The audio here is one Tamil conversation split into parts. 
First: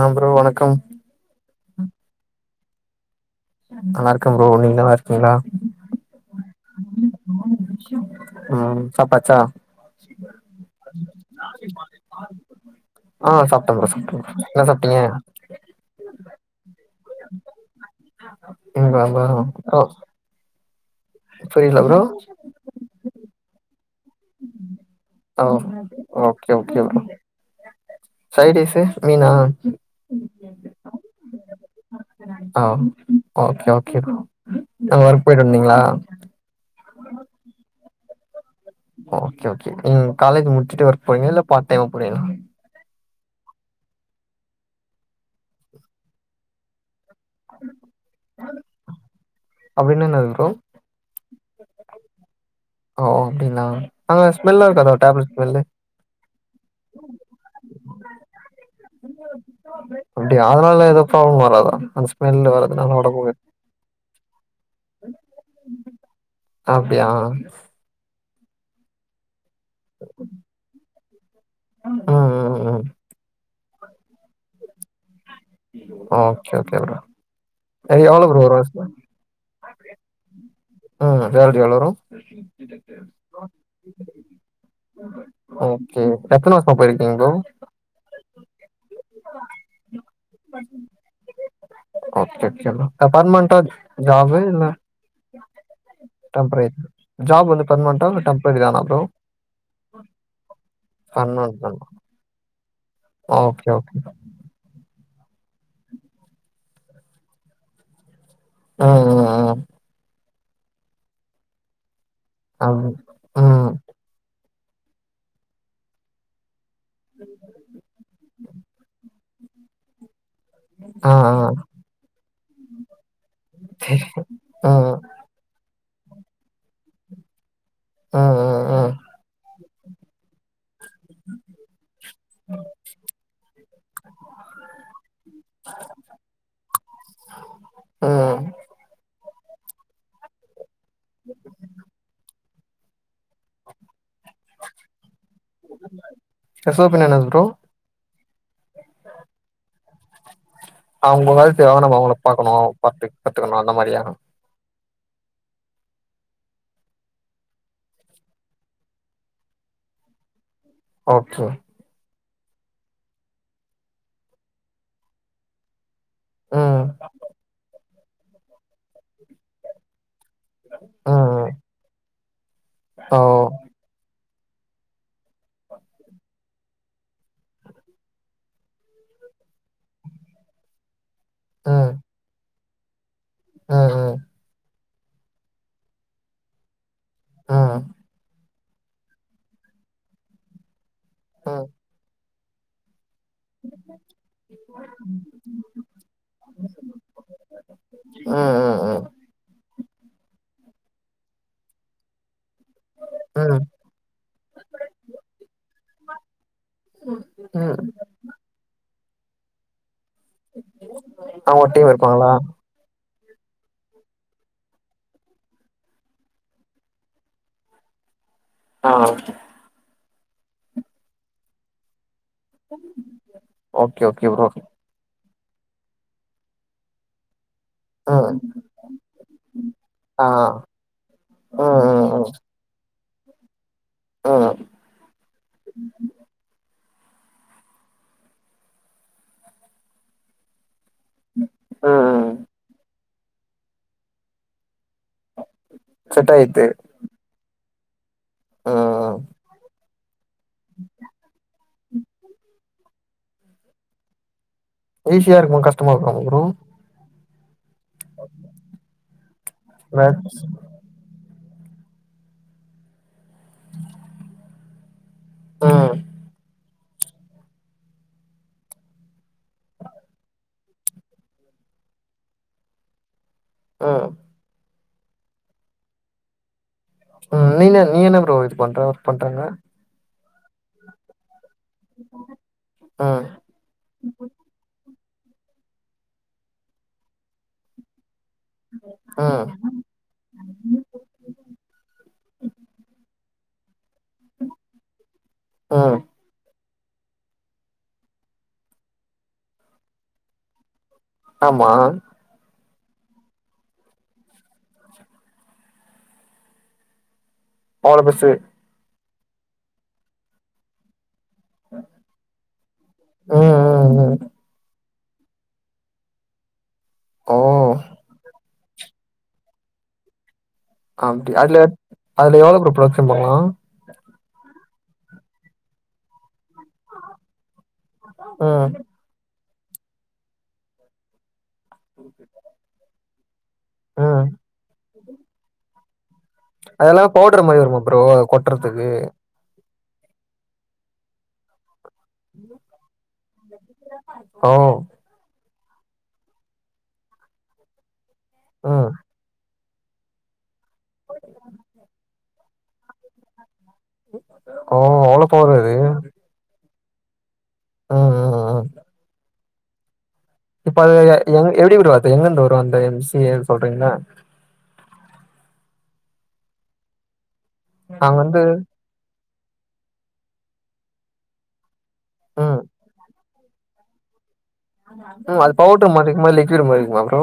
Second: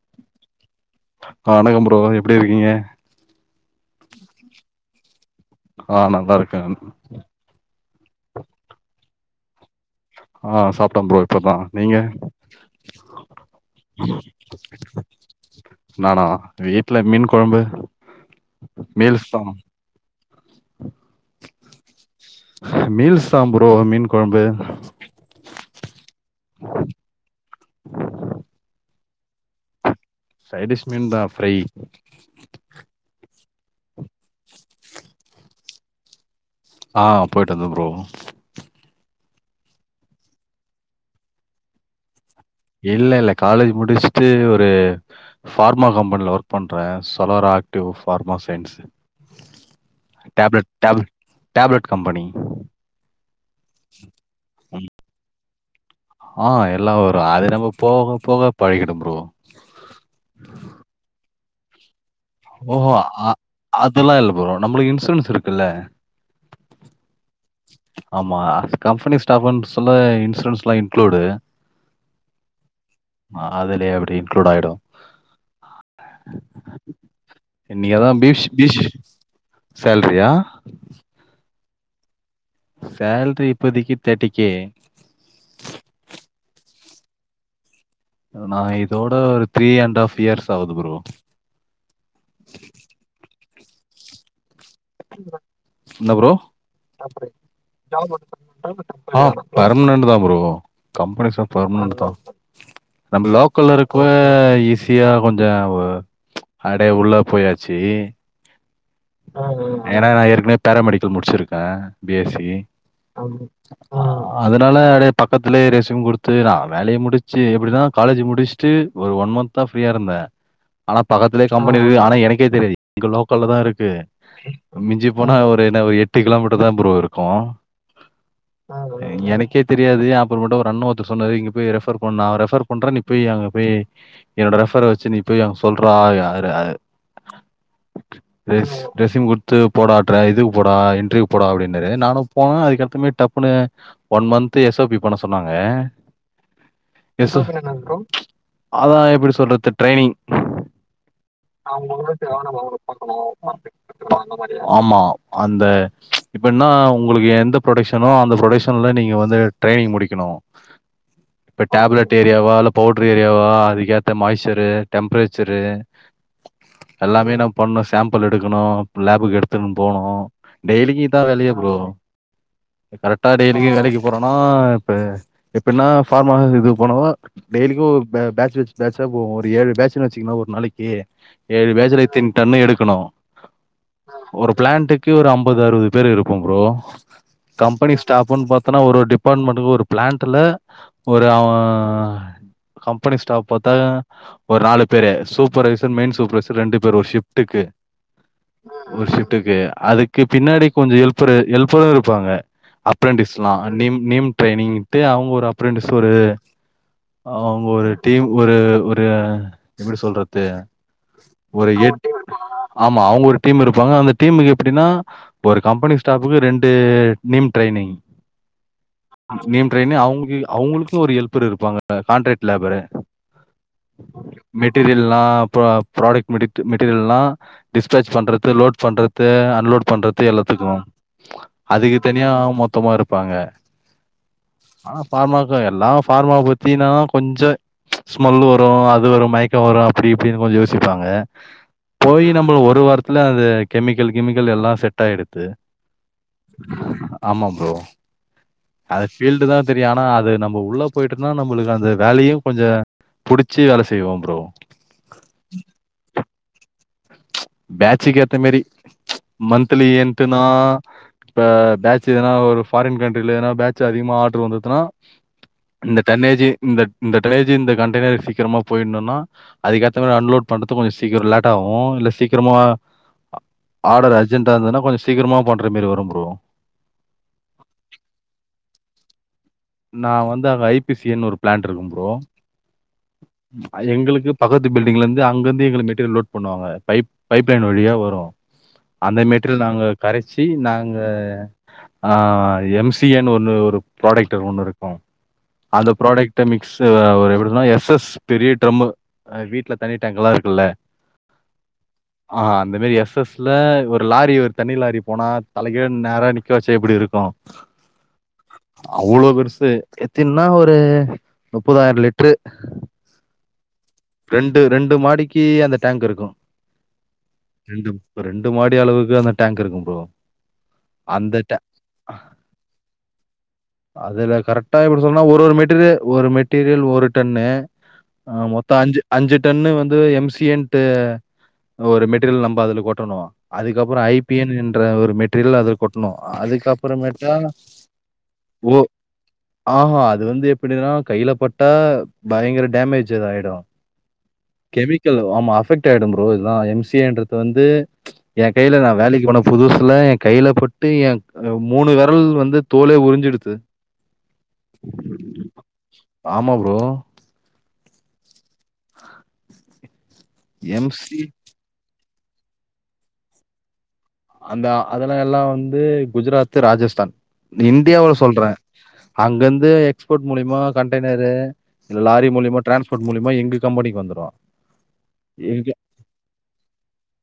ஆ ப்ரோ வணக்கம் வணக்கோ ப்ரோ எப்டி இருக்கீங்க நல்லா இருக்க ப்ரோ நீங்க நல்லா இருக்கீங்ளா ஆ நல்லா இருக்கேன் ம் சாப்டாச்சா ஆ சாப்ட்டே ப்ரோ இப்பதா நீங்க ஆ சாப்டே ப்ரோ சாப்டே ப்ரோ என்னா சாப்ட்டீங்க நானா வீட்ல மீன் கொழம்பு மீன் கொழம்பா மீல்ஸ் தா ஓ புரியில ப்ரோ மீல்ஸ் தா ப்ரோ மீன் கொழம்பு ஓ ஓகே ஓகே ப்ரோ சைட்டீஸ்ஸு மீனா சைடிஷ் மீன் தா ஃப்ரை ஆ ஓகே ஓகே ப்ரோ என்ன ஒர்க் போயிட்டு வந்தீங்ளா ஆ போய்ட்டு வந்த ப்ரோ ஓகே ஓகே நீங்க காலேஜ் முடிச்சுட்டு ஒர்க் போறீங்ளா இல்ல பார்ட் டைமா போறீங்ளா இல்லெல்ல காலேஜ் முடிச்ட்டு ஒரு ஃபார்மா கம்பெனில ஒர்க் பண்றே சொலரா ஆக்டிவ் ஃபார்மா சைன்ஸு அப்டின்னா என்னது bro tablet tablet tablet company ஓ அப்டிங்ளா அங்க ஸ்மெல்லா இருக்காதா டேப்லெட் ஸ்மெல்லு ஆ எல்லா வரு அது நம்ம போக போக பழகிடும் ப்ரோ அப்டியா அதனால எது ப்ராப்ளம் வராதா அந்த ஸ் ஓ அ அதெல்லா இல்ல ப்ரோ நம்மளுக்கு இன்சூரன்ஸ் இருக்குல்ல அப்டியா ஆமா கம்பெனி ஸ்டாஃப்னு சொல்ல இன்சூரன்ஸ் லா இன்க்ளூடு ம் ம் ம் ம் அ அதலே அப்டி இன்க்ளூட் ஆயிடு ஓகே ஓகே ப்ரோ அது நீங்கதா எவ்ளோ ப்ரோ பீஷ் வரு பீஷ் வருஷோ சேல்ரியா ம் சேல்ரி எவ்ளோ வரு சேல்ரி இப்போதைக்கி தேட்டி கே ஓகே எத்தன வர்ஷமா போயிருக்கீங்க ப்ரோ நா இதோட ஒரு த்ரீ அண்ட் ஹாஃப் இயர்ஸ் ஆவுது ப்ரோ அச்சச்சோனா க பர்மெனட்டா ஜாபு இல்ல [unintelligible] என்ன ப்ரோ டெம்பரரி ஜாப் வந்து பர்மனென்ட்டா இல்ல டெம்பரரி தானா ப்ரோ ஆ பர்மனன்ட் தா ப்ரோ கம்பெனி ஸ்டாஃப் பர்மனென்ட் தானா பெர்மனட் தா நம்ம ஓகே லோக்கல்ல ஓகே இருக்க ஈஸி சியா கொஞ்ச அடைய உள்ள போயாச்சி ஆ ஆ அ ஆ ஏனா நா ஏற்கனவே பேராமெடிக்கல் முடிச்சிருக்கே பி எஸ் சி ம் ம் அது ம் ஆ அதனால பக்கத்துலே ரெசிம் குடுத் து நா வேலய முடிச்சு எப்டினா காலேஜ் முடிச்சுட்டு ஒரு ஒன் மன்த்தா ஃப்ரீயா இருந்தே ஆனா ஆ பக்கத்திலே ஆ கம்பெனி இருக்கு ஆனா எனக்கே தெரியாது இங்க லோக்கல்ல தா இருக் கு ம் மிஞ்சி போனா ஒரு என்ன ஒரு எட்டு கிலோமீட்டர் தா ப்ரோ இருக்கு ஆ ஆ எனக்கே தெரியாது அப்புறோமேட்டு ஒரு அண்ணே ஒருத்தர் சொன்னாரு இங்க போய் ரெஃபர் பண்ணா ரெஃபர் பண்றே நீ போய் அங்க போய் என்னோட ரெஃபர வச்சு நீ போய் அங்க சொல்றா அர் அர் அர் அ ஆ ரெஸ் ரெஸ்யூம் குட்த்து போடா ட்றா இதுக்கு போடா இன்ட்ரவியூ போடா அப்டினாரு நானு போனே அதுக்கப்றமே டப்புன்னு one month S O P பண்ண சொன்னாங்க எஸ் ஓ பி னா என்னது எஸ் ப்ரோ ஓ ச் அதா எப்டி சொல்றது ட்ரெய்னிங் அவங்க வர்துக்காக நம்ம அவங்கள பாக்கணு பாத்து பாத்துக்கணு அந்த மாரியா ஆமா அந்த எப்பின்னா ஒங்களுக்கு எந்த ப்ரொடெக்ஷனோ அந்த ப்ரொடெக்ஷன்ல நீங்க வந்து ட்ரெய்னி்ங் முடிக்கணு ஓகே இப்ப டேப்லெட் ஏரியாவா இல்லை பவுட்ரு ஏரியாவா அதுக்கேத்த மாய்ச்சரு டெம்பரேச்சரு ம் எல்லாமே நா பண்ணும் சேம்பிள் எடுக்கணு லேபுக்கு எடுத்துன் போணு டெய்லிக்கு ம் இதா ம் வேலையா ப்ரோ ஓ கரெக்டா டெய்லிக்கு வேலைக்கு போ ஆனா இப்ப எப்பட்ன்னா ஃபார்மா அ இது போனாவா டெயலிக்கு ஒரு பேட்ச் வச் பேட்சா போவோ ஒரு ஏழு பேட்சுனு வச்சிங்கங்களே ஒரு நாளைக்கு ஏழு பேஜ்ல எத்தின் டன்ன எடுக்கணு ஆ ஹ ஒரு பிளாண்ட்க்கு ஒரு ஐம்பது அறுபது பேர் இருப்போ ப்ரோ ம் ம் கம்பெனி ஸ்டாஃப்ன்னு பாத்தனா ஒரு டிபார்ட்மெண்ட்க்கு ஒரு பிளாண்ட்ல ஒரு ம் அவன் கம்பெனி ஸ்டாப் பாத்தா ஒரு நாலு பேரு சூப்பர் வைசர் மெயின் சூப்பர்வைசர் ரெண்டு பேர் ஒரு ஷிப்டுக்கு ம் ஒரு ஷிப்ட்க்கு அதுக்கு பின்னாடி கொஞ்சோ எல்ப்பரு எல்ப்பரு இருப்பாங்க அப்ரண்டிஸ்னா ம் நேம் நேம் ட்ரெனிங்ன்ட்டு அவங்க ஒரு அப்ரெண்ட்டிஸ் ஒரு அவங்க ம் ம் ஒரு டீம் ஒரு ஒரு எப்டி சொல்றது இது அவங்க ஒரு டீம் எட் இருப்பாங்களா ஆமா அவங்க ஒரு டீம் இருப்பாங்க அந்த டீமுக்கு எப்டின்னா ஒரு கம்பெனி ஸ்டாஃப்புக்கு ரெண்டு நீம் ட்ரெய்னிங் ஆ நீம் ட்ரெயன் அவங்க அவங்களுக்கு ஒரு எல்ப்பர் இருப்பாங்க இப்ப கான்ட்ராக்ட் லேபரு ஓகே ஓகே மிட் ப்ரோ மெட்டீரியல் எல்லா அப்றோ ப்ராடக்ட் மெட்டீரியல் எல்லா டிஸ்பேச் ம் பண்றது லோட் பண்றது அன்லோட் பண்றது ஆ எத்துக்கு ம் அதுக்கு ம் தனியா மொத்தமா இருப்பாங்க ம் ம் ஆனா பார்மாக்க எல்லா பார்மா போ எப்டினா கொஞ்சோ ஸ்மெல்லு வரு அது வரு மயக்கோ வரு அப்டி இப்டின்னு கொஞ்சோ யோ சிச்ருப்பாங்க ம் போயி ம் ஒரு வாரத்துல அது கெமிக்கல் கிமிக்கல் எல்லா செட் ஆயிடுத்து செட் ஆய்த்து ஆமா ப்ரோ அது ம் ஃபீல்டு தா தெரியு ஆனா அது நம் நம்ப உள்ள போயிட்டோனா நம்மளுக்கு அந்த வேலையு கொஞ்ச பிடிச்சி வேலை செய்வோ ப்ரோ ஈசியா இருக்குமா கஷ்டமா இருக்குமா ப்ரோ பாச்சுக்கேத்த மாரி மந்த்லி மேக்ஸ் என்ட்டுனா ஆ பேட்ச் எதுன்னா ஒரு ஃபாரின் கண்ட்ரியில ஏனா பேட்ச் அதிகமாக ஆர்டர் வந்ததுன்னா ம் இந்த தன்னேஜி இந்த இந்த டிரனேஜ் இந்த கண்டெய்னர் சீக்கிரமா போயிடணுனா அதுக்கேத்த மாரி அன்லோட் பண்றது கொஞ்ச சீக்கிறோ லேட் ஆகு இல்ல சீக்கிரமா ம் ஆர்டர் அர்ஜென்டா இருந்ததுன்னா கொஞ்ச சீக்கிரமா பண்ற மாரி வரும் ப்ரோ ம் நீ என்ன நீ என்ன ப்ரோ இது பண்ற ஒர்க் பண்ற அங்க நா வந்து அங்க ஐ பி சின்னு ஒரு பிளான்ட் இருக்கும் ப்ரோ ம் அது எங்களுக்கு பக்கத்து பில்டிங்ல இருந்து அங்க இருந்து எங்களை மெட்டீரியல் லோட் பண்ணுவாங்க பைப் பைப் லைன் வழியா வரு அந்த ம் மெட்டரியல் நாங்க கரைச்சி நாங்க ஆ எம் சி ஏன்னு ஒன்னு ஒரு ப்ராடக்ட் ஒண்ணு இருக்கு அந்த ம் ப்ராடக்ட் மிக்ஸ் எப்படினா எஸ் எஸ் பெரிய ட்ரம் வீட்டுல தண்ணி டாங்கல்லா இருக்குல்ல ஆமா ஆ அந்த மாரி எஸ் எஸ்ல ஒரு லாரி ஒரு தண்ணி லாரி போனா தலைகீழ நேரா நிக்க வச்சு எப்படி இருக்கு அ அவ்ளோ பெருசு அவ்வளோ பெருசு எத்தின்னா ஒரு முப்பதாயிர லிட்டரு ஆ ரெண்டு ரெண்டு மாடிக்கு அந்த டேங்க் இருக்கு ஓ ரெண்டு ரெண்டு மாடி அளவுக்கு அந்த டேங்க் இருக்கும் ப்ரோ அந்த அப்டியா டே அதுல அதுல எவ்வளோ ப்ரோ ப்ரோக்ஷன் பண்லா அதுல கரெக்டா இப்படி சொன்னா ஒரு ஒரு மெட்டீரியல் ஒரு மெட்டீரியல் ஒரு டன்னு ஆ ம் மொத்தோ அஞ்சு அஞ்சு டன்னு வந்து எம் சி ஏன்ட்டு ஒரு மெட்டீரியல் நம்ம அதுல கொட்டணு அதுக்கப்புறோ ஐ ம் பி என் என்ற ஒரு மெட்டீரியல் அது கொட்ணு அதெல்லா அதுக்கப்புறமேட்டா பவுடர் மாரி வருமா ப்ரோ ஓ கொட்றதுக்கு ஆஹா அது வந்து எப்படின்னா கையில பட்டா பயங்கர டாமேஜ் எதா ஆயிடு ஓ கெமிக் க்கல் ஆமா அஃபெக்ட் ஆயிடு ப்ரோ இதலா எம் சி ஏ ன்றது வந்து என் கையில ம் நா வேலைக்கு போன புதுசுல என் கையில பட்டு எ மூணு விரல் வந்து தோலே உறிஞ்சிடுது ஓ அவ்ளோ பவர் அது ஆமா ப்ரோ அ அ அ இப்ப அது எம்சி எங் எப்டி ப்ரோ எங்கருந்து வரு அந்த எம் சி ஏனு சொல்றீங்கள அந்த அதல்லா எல்லா வந்து குஜராத் ராஜஸ்தான் இன்டியாவ நாங்க வந்து சொல்றே அங்கந்து எக்ஸ்போர்ட் மூலியமா கண்டெய்னரு இல்ல லாரி ம் மூலியமா டிரான்ஸ்போர்ட் மூலியமா எங்க கம்பெனிக்கு வந்துரு ம் அது எங்க பவுடர் மாரிக்குமா லிக்விட் மாரிருக்குமா ப்ரோ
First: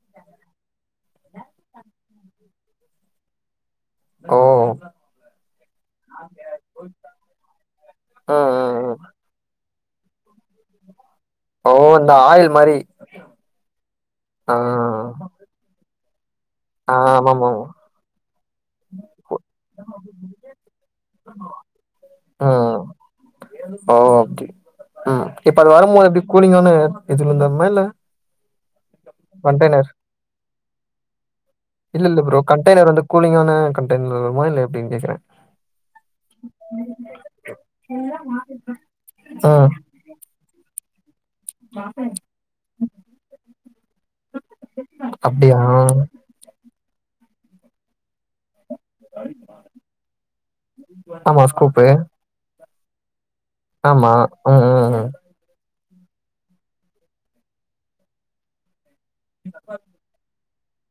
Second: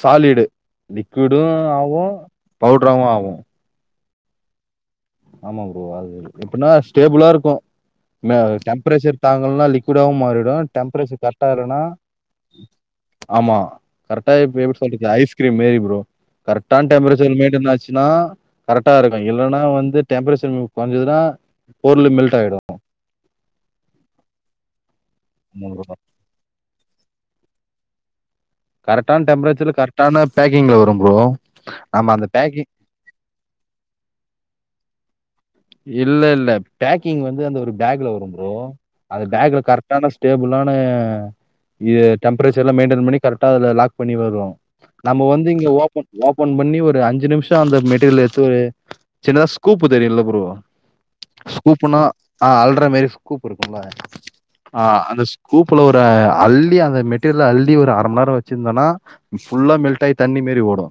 சாலிடு லிக்விடு ஆவு பவுட்ராவு ஆவு ஓ ஆமா ப்ரோ அது எப்படின்னா ஸ்டேபுளா இருக்கு ம் ம் டெம்பரேச்சர் தாங்கலனா லிக் விடாவு மாறிடு டெம்ப்ரேச்சர் கர ஓ டாருணா இந்த ஆயில் மாரி ஆமா கரெக்டா ஆ இப்ப எப்டி சொல்றத் ஐஸ்கிரீம்மேரி ப்ரோ கரெக்டான ஆ டெம்ரேச்சர் ஆமாமாமா மெய்ன்டன் ஆச்சுனா கரெக்ட்டாருக்கு இல்லன்னா வந் டெம்பரேச்சர் கொறைஞ்சதுன்னா பொருளே மெல்ட் ஆயிடு ஓகே அ இப்ப அது வரும்போது எப்டி கூலிங்கான இதுலந்தமா இல்ல கரெக்டான டெம்பரேச்சர்ல கண்டெய்னர் கரெக்டான பேக்கிங்ல வரு ப்ரோ இல்ல நம்ம இல்ல அந்த ப்ரோ பேக்கிங் கண்டெய்னர் வந்து கூலிங்கான கண்டெய்னர்ல வருமா இல்ல ஏப்டின்னு கேக்கற இல்ல இல்ல பேக்கிங் வந்து அந்த ஒரு பேக்ல வரு ப்ரோ அந்த பேக்ல ம் கர் டான ஸ்டேபுளான இது டெம்ப்ரேச்சரெல்லா மெய்டெய்ன் பண்ணி கரெக்டா அத லாக் பண்ணி வரு நம்ம வந்து அப்டியா இங்க ஓபன் ஓப் ஃபோன் பண்ணி ஒரு அஞ்சு நிமிஷோ அந்த மெட்டீரியல எடுத்து ஒரு சின்ன ஒரு ஸ்கூப்பு தெரியுல ப்ரோ ஆமா ஸ்கூப்பு ஸ்கூப்புனா ஆ அல்ர மேரி ஸ்கூப் இருக்குல்ல ஆமா ம் ஆ ம் ம் அந்த ஸ்கூப்புல ஒரு அள்ளி அந்த மெட்டீரியல அள்ளி ஒரு அர மணி நேரோ வச்சிருந்தோன்னா ஃபுல்லா மெல்ட் ஆயி தண்ணி மறி ஓடு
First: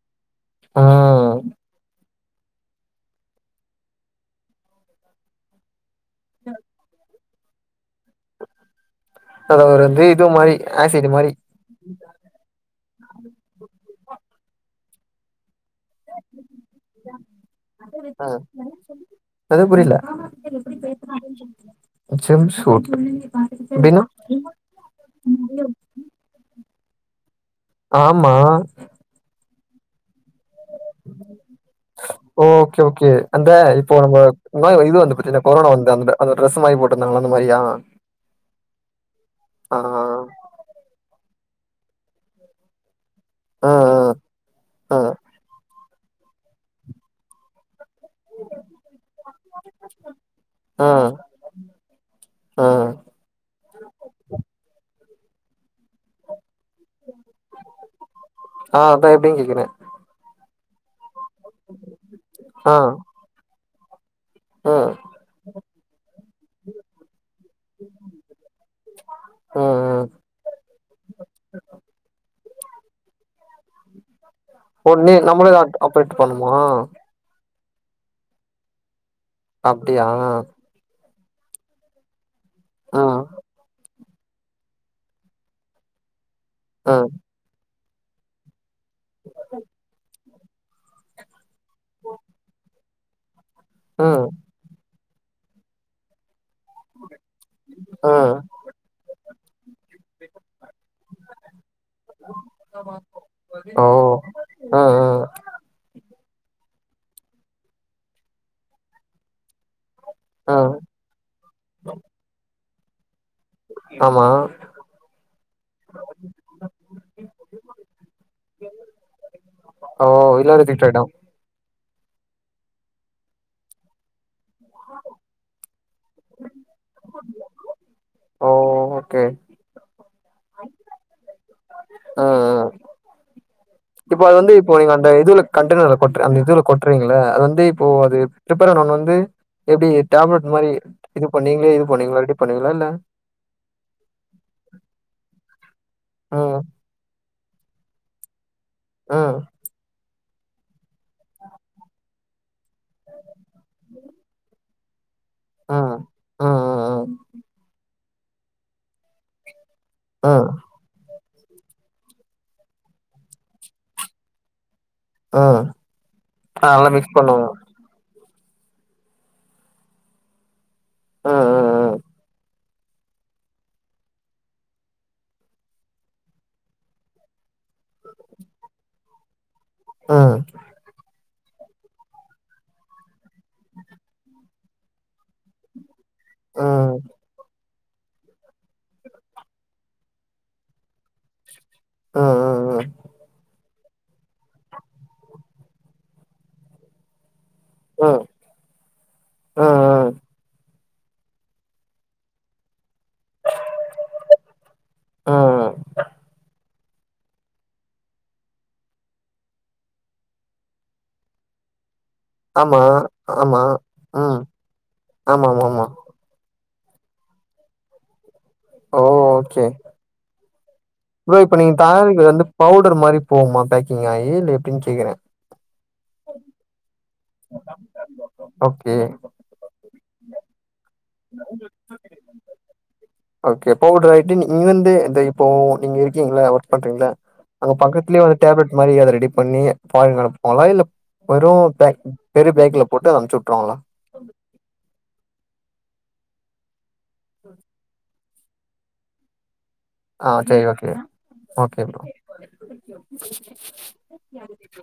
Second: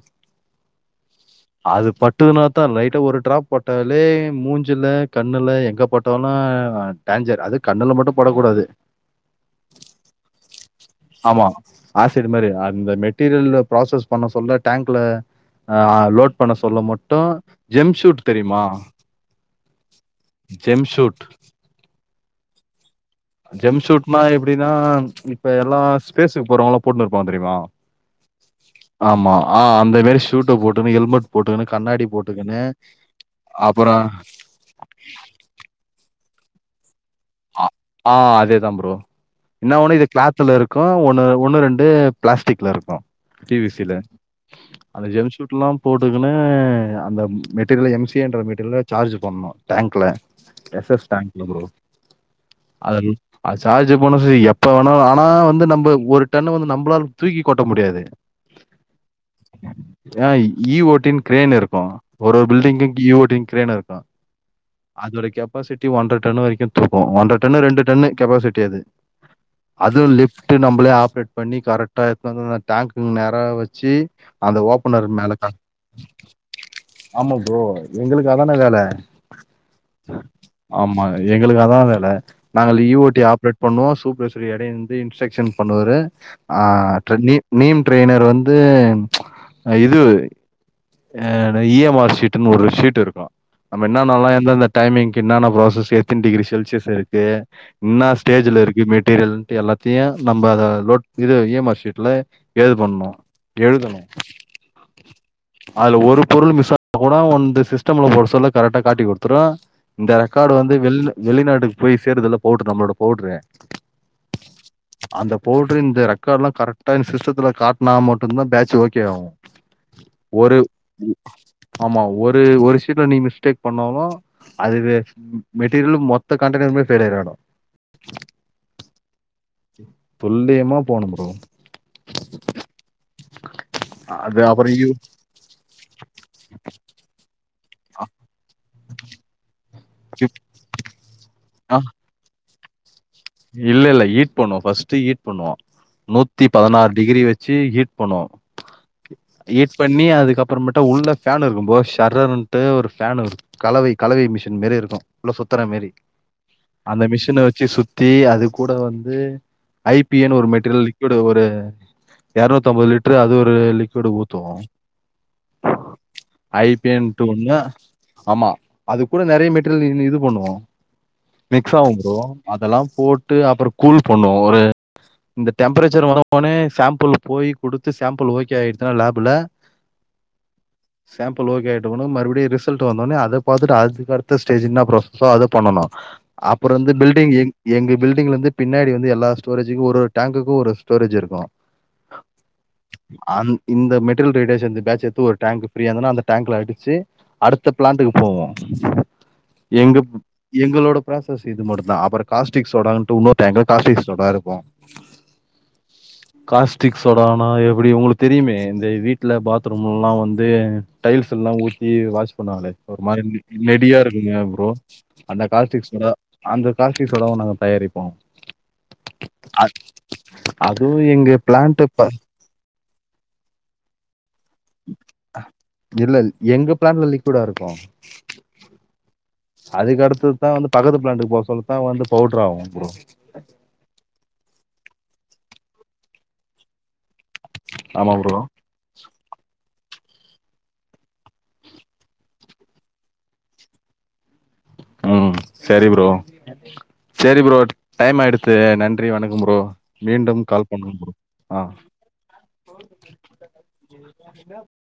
ம் அது பட் ட்டுனா தா லைட்டா ஒரு டிராப் பட்டாலே மூஞ்சில, கண்ணுல எங்க பட்டாலு டேஞ்சர் அது கண்ணுல மட்டு பட கூடாது அத ஒரு இது இது மாரி ஆசிட் மாரி அசிட் மாரி அந்த மெட்டீரியல்ல ப்ராசஸ் பண்ண சொல்ல டேங்க்ல ஆ லோட் பண்ண சொல்ல மட்டு ஜெம் ஷூட் தெரிமா என்னது புரில ஷூட். ஜெம்சூட் ஜெம் ஷூட்னா எப்டின்னா இப்ப எல்லா ஸ்பேஸுக்கு போறவங்கல்லா போட்டுன்னுஇருப்பாங்க தெரிமா ஆமா ஆமா ஆ அந்த மேரி ஷூட்ட போட்டுன்னு ஹெல்மெட் போட்டுக்குணு கண்ணாடி போட்டுக்குணு அப்பறோ நா இது வந்துபத்தினா கொரோனா வந்து அந்த ட்ரெஸ் மாரி போட்டுருந்தாங்கள அந்த மாரியா அ ஆ அதேதா ப்ரோ என்ன ஆ ஒண்ணு இது கிளாத்துல இருக்கு ஒன்னு ஒண்ணு ரெண்டு பிளாஸ்டிக்ல இருக்கு டி வி ஆ சி ல ஆ அந்த ஜெம்சூட்லா போட்டுக்குனு அந்த மெட்டீரியல எம் ஸி த்ரீ ஹன்ட்ரட் மீட்டர்ல சார்ஜ் பண்னணு டேங்குல ஆ ஆ ரெஃப்ரஷ் டேங்க்ல ப்ரோ அதுலு அத சார்ஜ் போனு சொல்லி எப்ப வேணா ஆனா வந்து நம்ம ஒரு டன்னு வந்து நம் ளால தூக்கி கொட்ட முடியாது ஆ அதா எப்டின்னு கேக்குறே அ ஈ ஓ டின் கிரேன் இருக்கு ஒரு ஒரு ஆ பில்டிங்கிகி ஈ ஓ டின் கிரேன் இருக்கு ம் அதோட கெப்பாசிட்டி ஒன்றர டன் வரைக்கு ஒன்றர டன்னு ரெண்டு டன்னு கெப்பாசிட்டி அது ம் அதுவு ம் லிஃப்டு நம்மளே ஆப்ரேட் பண்ணி கரெக்டா எத்துனு வந்து அந்த டேங்க்குகு நேரா வச்சி அந்த ஓ ஓப்பனர் நீ மேல நம்மளே தான் ஆப்ரேட் பண்ணுமா ஆமா ப்ரோ எங்களுக்கு அதான வேல அப்டியா ஆமா எங்களுக்கு அதா வேல நாங்க லீயி ஓ டி ஆப்ரேட் பண்ணுவோ சூப்ரவைச இவரு எடய்ந்து இன்ஸ்ட்ரக்ஷன் பண்ணுவாரு ஆ ட்ரெ நீம் ட்ரெய்னர் வந்து இதுவு ஆ இ எம் ஆர் ஷீட்டுனு ஒரு ஷீட் இருக்கு நம்ம ம் என்னன்னலா எந்தந்த டைமிங்கு என்னன்ன ப்ராசஸ் எத்தன டிகிரி செல்சியஸ் இருக்கு என்னா ஆ ஸ்டேஜ்ல இருக்கு மெட் டீரியல்ன்ட்டு எல்லாத்தையு நம்ம அத லோட் இது இ எம் ஆர் ஷீட்ல ஏது பண்ணோ ஓ ஆ ஆ அதுல ஒரு பொருள் மிஸ் ஆனா கூட ஒன்து சிஸ்டம்ல போட சொல்ல கரெக்டா காட்டி குடுத்துரு இந்த ஆ ரெக்கார்டு வந்து வெள்ள வெளிநாட்டுக்கு போய் சேருதுல்ல பவ்ட்ரு நம்மளோட பவ்ட்ரு ஆமா அந்த பவுட்ரு இந்த ரெக்கார்ட் லா கரெக்டா இந்த சிஸ்டத்துல காட்னா மட்டுந்தா பேட்சு ஓகே ஆவு ஓ ஒரு எல்லா ரிஜெக்ட் ஆயிட்டா ஆமா ஒரு ஒரு ஷீட்ல நீ மிஸ்டேக் பண்ணாலு அதுவே மெட்டீரியல் மொத்த கண்டெய்னருக்குமே ஃபெய்லியர் ஆய்டும் ஓ ஓகே துல்லியமா போனு ப்ரோ ஆ ஆ இப்ப அது வந்து அப்புற இப்போ யூ நீங்க அந்த இதுல கண்டெய்னர்ல கொட்ர அந்த இதுல கொட்றீங்கள அது வந்து இப்போ அது பிப்பரனான் வந்து எப்டி கிப்- டேப்லெட் மாரி இது பண்ணி நீங்ளே ஆ இது பண்ணீங்ளா ரெடி பண்ணீவிங்ளா இல்ல இல்ல இல்ல ஹீட் பண்ணுவோ ஃபஸ்ட்டு ஹீட் பண்ணுவோ நூத்தி ம் பதினாறு டிகிரி வச் சி ஹீட் பண்ணுவோ ம் ஹீட் பண்ணி அதுக்கப் அப்புறமேட்டு உள்ள ஃபேன் இருக்கும்ப்ரோ ஷரருன்ட்டு ஒரு ஃபேனு கலவை கலவை மிஷின் மெரிய இருக்கு உள்ள சுத்துற மெரி ம் ம் அந்த ம் மிஷின வச்சு சுத்தி அது கூட வந்து ஐ பி எ ம் னு ஒரு ம் மெட்டீரியல் லிக்விடு ஒரு எரநூத்தி அம்பது லிட்ரு அது ஒரு லிக்விடு ஊத்துவோ ம் ஆ ஐ பி நல்லா ஏ மிக்ஸ் பண்ணுவாங்க டுன்னு ஆமா அது கூட நெறையா மெட்டீரியல்னு இது பண்ணுவோ மிக்ஸா ம் வும்ப்ரோ அதெல்லா போட்டு அப்றோ கூல் பண்ணுவோ ஒரு இந்த டெம்பரேச்சர் வரப்போனே சாம்பிள் போய் குடுத்து சாம்பிள் ஓகே ஆய்டுசுனா லேபுல ஆ சாம்பிள் ஓகே ஆயிட்டவொன்ன மறுபடியு ரிசல்ட் வந்தோனே அத பாத்தட்டு அதுக்கடுத்த ஸ்டேஜு என்னா ப்ராஸஸ் அத பண்ணனு ம் அப்றோ வந்து ம் பில்டிங்கு எங்க பில்டிங்லேந்து பின்னாடி வந்து எல்லா ஸ்டோரேஜுக்கு ஒரு ஒரு டேங்குக்கு ஒரு ஸ்டோரேஜ் இருக்கு ஆ ஆ அந் இந்த மெட்டீரியல் ரேடியஷன் பேட்ச எத்து ஒரு டேங்க் ஃபிரீயாந்தன அந்த டேங்க்ல வெச்சு அடுத்த ம் ம் பிளான்டுக்கு ம் போவோம் ம் எங்கப் எங்களோடப் ப்ராசஸ் இது மட்டும்தான் அப்பரோ காஸ்டிக் சோடான்ட்டு இன்னொரு டேங்க்லா காஸ்டிக் சோடா இருக்கும் ஆ காஸ்டிக் சோடானா எப்டி உங்களுக்கு தெரியுமே இந்த வீட்ல பாத்ரூம்லல்லா வந்து டைல்ஸ்க்குல்லா ஊத்தி வாஷ் பண்ணுவாங்லே ஆமா ஒரு மாரி ஆமா நெடியா ம் இருக்குமே ப்ரோ அந்த ஆமாமாமா காஸ்டிக் சோடா அந்த காஸ் டிக் சோடாவும் நாங்க தயாரிப்போம் ஓ ஓகே அத் அதுவு எங் ப்ரோ இப்ப நீங்க தயாரிக்றது வந்து பவுடர் மாரி போகுமா பேக்கிங் ஆயி இல்ல எப்டின் கேக்குறே இல்ல இல் எங்க பிளான்ல லிக்வுடா இருக்கு ஓகே அதுக் அடுத்துதான் வந்து பக்கத்து பிளான்ட்டுக்கு போக சொல்லதான் வந்து பவுட்ர் ஆகும் ம் ஓகே பவுட்ர்ராய்டு நீ இங்கந்து இந்த இப்போ இங்க இருக்கீங்கல்ல ஒர்க் பண்றீங்ல்ள அங்க ஆமா பக்கத்துலேயே ப்ரோ டேப்லெட் மாரி அத ரெடி பண்ணி ஃபாரின் அனுப்போங்ளா இல்ல வறும் பேக் பெரிய பேக்ல போட்டு அம்ச்சு வுட்ருவாங்லா ம் செரி ப்ரோ செரி ப்ரோ டைம் ஆய்டுச் சே நன்றி வணக்கம் ப்ரோ ஆ மீண்டும் செரி கால் ஓகே பண்ணுங்க ப்ரோ ஆ ஓகே ப்ரோ [inaudible]